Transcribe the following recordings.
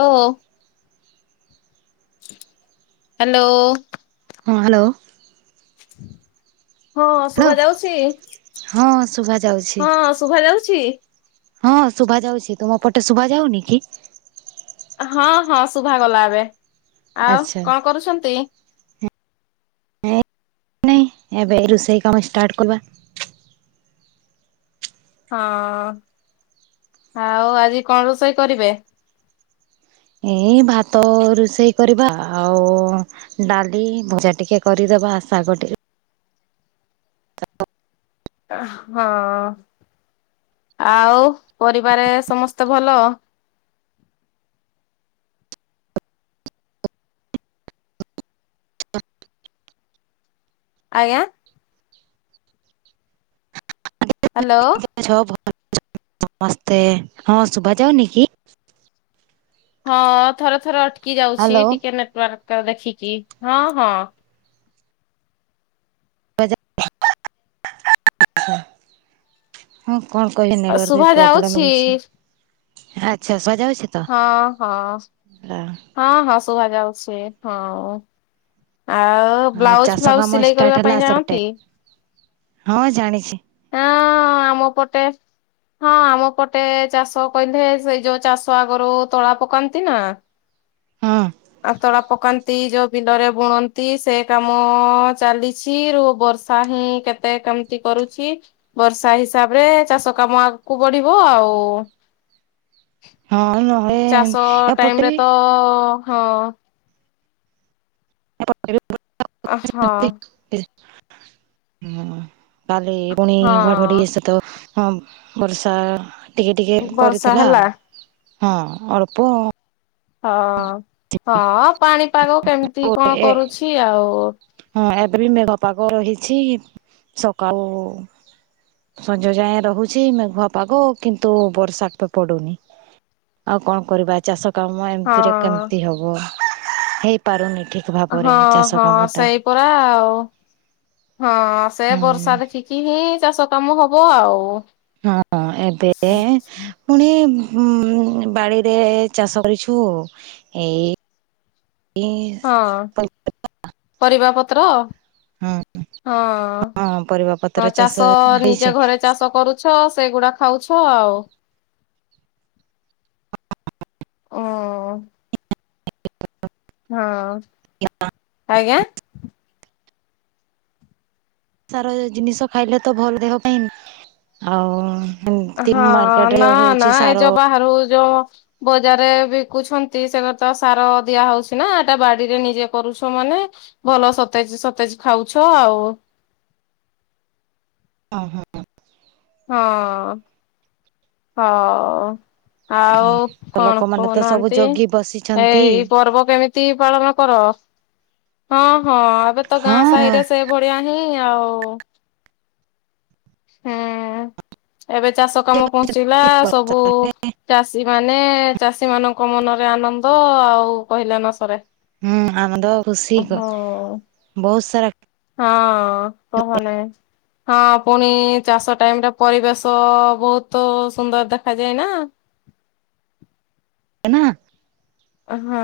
ହଉ, ହଉ । ହାଲୋ ହଁ ହାଲୋ ହଁ ଶୁଭା ଯାଉଛି। ହଁ ଶୁଭା ଯାଉଛି। ହଁ ଶୁଭା ଯାଉଛି। ହଁ ଶୁଭା ଯାଉଛି। ତୁମ ପଟେ ଶୁଭା ଯାଉନି କି? ହଁ ହଁ ଶୁଭା ଗଲା ଏବେ। ଆଉ ଆଚ୍ଛା କଣ କରୁଛନ୍ତି? ନାଇଁ ନାଇଁ ଏବେ ରୋଷେଇ କାମ ଷ୍ଟାର୍ଟ କରିବା । ହଁ ଆଉ ଆଜି କଣ ରୋଷେଇ କରିବେ? ଏଇ ଭାତ ରୋଷେଇ କରିବା ଆଉ ଡାଲି ଭଜା ଟିକେ କରିଦ ବା ଶାଗ ଟିକେ ହଁ। ଆଉ ପରିବାରେ ରେ ସମସ୍ତେ ଭଲ। [inaudible] [inaudible] ଆଜ୍ଞା। ହ୍ୟାଲୋ। [unintelligible] ହଁ ଶୁଭା ଯାଉନି କି? ହଁ ଥରେ ଥରେ ଅଟକି ଯାଉଛି ହ୍ୟାଲୋ ଟିକେ ନେଟୱାର୍କ ତ ଦେଖିକି ହଁ ହଁ। [unintelligible] କଣ କହିବି ନେଟୱର୍କ ପ୍ରୋବ୍ଲେମ ଶୁଭା ଯାଉଛି ହଉଛି ଆଚ୍ଛା ଶୁଭାଯାଉ ହଁ ହଁ ହଁ ହଁ ଶୁଭାଯାଉଛି ହଁ। ଆଉ ହଁ ବ୍ଲାଉଜ ଚାଷ ଫ୍ଲାଉଜ କାମ ସିଲେଇ ଷ୍ଟାର୍ଟ କରିବା ହେଲା ପାଇଁ ସେପଟେ ଜାଣନ୍ତି? ହଁ ଜାଣିଛି। [inaudible] ହଁ ଆମ ପଟେ ହଁ ଆମ ପଟେ ଚାଷ କହିଲେ ସେଇ ଯୋଉ ଚାଷ ଆଗରୁ ତଳା ପକାନ୍ତି ନା। ହଁ ଆ ତଳା ପକାନ୍ତି ଯୋଉ ବିଲରେ ବୁଣନ୍ତି ସେ କାମ ଅ ଚାଲିଛି ରୁ ବର୍ଷା ହିଁ କେତେ କେମିତି କରୁ ଛି ବର୍ଷା ହିସାବରେ ଚାଷ କାମ ଆଗକୁ ବଢିବ ଆଉ। ହଁ। ନହେଲେ ଚାଷ ଏପଟେ ଟାଇମରେ ବି ତ ହଁ। [unintelligible] ଆଁ ହଁ। ବି ହଁ କାଲି ପୁଣି ହଁ ଘଡଘଡି ସହିତ। ହଁ ବର୍ଷା ଟିକେ ଟିକେ ବର୍ଷା କରିଥିଲା। ହେଲା ହଁ ଅଳ୍ପ। ହଁ ହଁ ପାଣିପାଗ କେମିତି କଣ ଏ କରୁଛି ଆଉ। ହଁ ଏବେ ବି ମେଘପାଗ ରହିଛି ସକାଳୁ ସଞ୍ଜ ଯାଏଁ ରହୁଛି ମେଘୁଆ ପାଗ କିନ୍ତୁ ବର୍ଷା ପଡୁନି। ଆଉ କଣ କରିବା ଚାଷ କାମ ଏମିତିରେ ହଁ କେମିତି ହବ ହେଇପାରୁନି। ଠିକ୍ ଭାବରେ ହଁ ଚାଷ ହଁ କାମ। ଟା ସେଇ ପରା ଆଉ ହଁ ସେ ହୁଁ ବର୍ଷା ଦେଖିକି ହିଁ ଚାଷ କାମ ହବ ଆଉ। ହଁ ଏବେ ପୁଣି ହଁ ବାଡ଼ିରେ ଚାଷ କରିଛୁ ଏଇ ହଁ ପରିବା ପତ୍ର। ହଁ ପରିବା ହଁ ପତ୍ର ଚାଷ ନିଜେ ହେଇଛି। ଘରେ ଚାଷ କରୁଛ ସେଗୁଡା ଖାଉଛ ଆଉ। ଉଁ। [inaudible] ହଁ ଆଜ୍ଞା। ସାର ଜିନିଷ ଖାଇଲେ ତ ଭଲ୍ ଦେହ ପାଇଁ ଆଉ ଏମତି ହଁ ମାର୍କେଟ ରେ ନା ହଉଛି ନା ଏଇ ସାର ଯୋଉ ବାହାରୁ ଯୋଉ ବଜାରରେ ବି କୁଛନ୍ତି ସେ ତ ସାର ଦିଆ ହଉଛି ନା ଏଟା ବାଡିରେ ନିଜେ କରୁଛ ମାନେ ଭଲ ସତେଜ ସତେଜ ଖାଉଛ ଆଉ। [inaudible] ଉଁ ହୁଁ। ହଁ ହଁ। ଆଉ କଣ ଲୋକମାନେ ତ ସବୁ କହୁନାହାନ୍ତି ଜଗି ବସିଛନ୍ତି ଏଇଇ ପର୍ବ କେମିତି ପାଳନ କର ହଁ ହଁ ଏବେ ତ ଗାଁ ହଁ ସାହିରେ ସେ ଭଳିଆ ହିଁ। ଆଉ ହୁଁ। ଏବେ ଚାଷ କାମ ପହଞ୍ଚିଲା ହୁଁ ସବୁ ଚାଷୀ ମାନେ ଚାଷୀ ମାନଙ୍କ କ ମନରେ ଆନନ୍ଦ ଆଉ କହିଲାାନସରେ। ହୁଁ ଆମ ତ ଖୁସି କ ବହୁତ ସାରା ହଁ କହଲେ ହଁ ପୁଣି ଚାଷ। ଟାଇମ ଟା ପରିବେଶ ବହୁତ ସୁନ୍ଦର ଦେଖାଯାଏ ନା। ହେନା। ହଁ।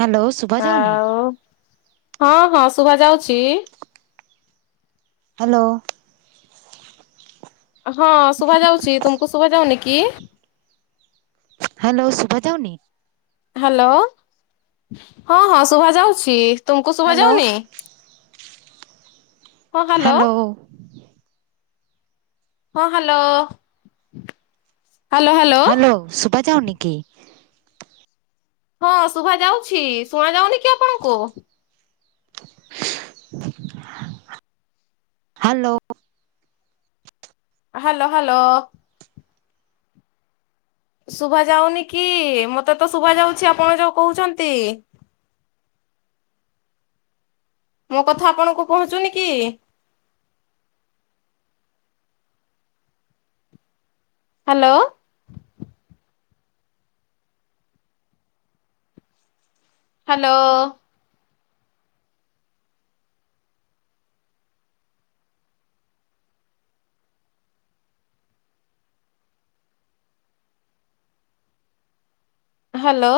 ହ୍ୟାଲୋ ଶୁଭା ଯାଉନି ଆଉ ହଁ ହଁ ଶୁଭ ଯାଉଛି। ହ୍ୟାଲୋ। ହଁ ଶୁଭା ଯାଉଛି। ତୁମକୁ ଶୁଭ ଯାଉନି କି? ହ୍ୟାଲୋ। ସୁୁଭଦାଉନି? ହ୍ୟାଲୋ। ହଁ ହଁ ଶୁଭା ଯାଉଛି। ତୁମକୁ ଶୁଭ ହ୍ୟାଲୋ ଯାଉନି? ହ୍ୟାଲୋ। ହଁ ହ୍ୟାଲୋ ହ୍ୟାଲୋ ହ୍ୟାଲୋ। ବାଜାାଉନକି? ହଁ ଶୁଭା ଯାଉଛି ଶୁଣ ଯାଉନି କି ଆପଣଙ୍କୁ? ହ୍ୟାଲୋ। Hello hello. ଶୁଭା ଯାଉନି କି ମତେ ତ ଶୁଭା ଯାଉଛି ଆପଣ ଯୋଉ କହୁଛନ୍ତି। ଆ ମୋ କଥା ଆପଣଙ୍କୁ ପହୁଚୁନି କି? ହ୍ୟାଲୋ। ହ୍ୟାଲୋ। ହ୍ୟାଲୋ।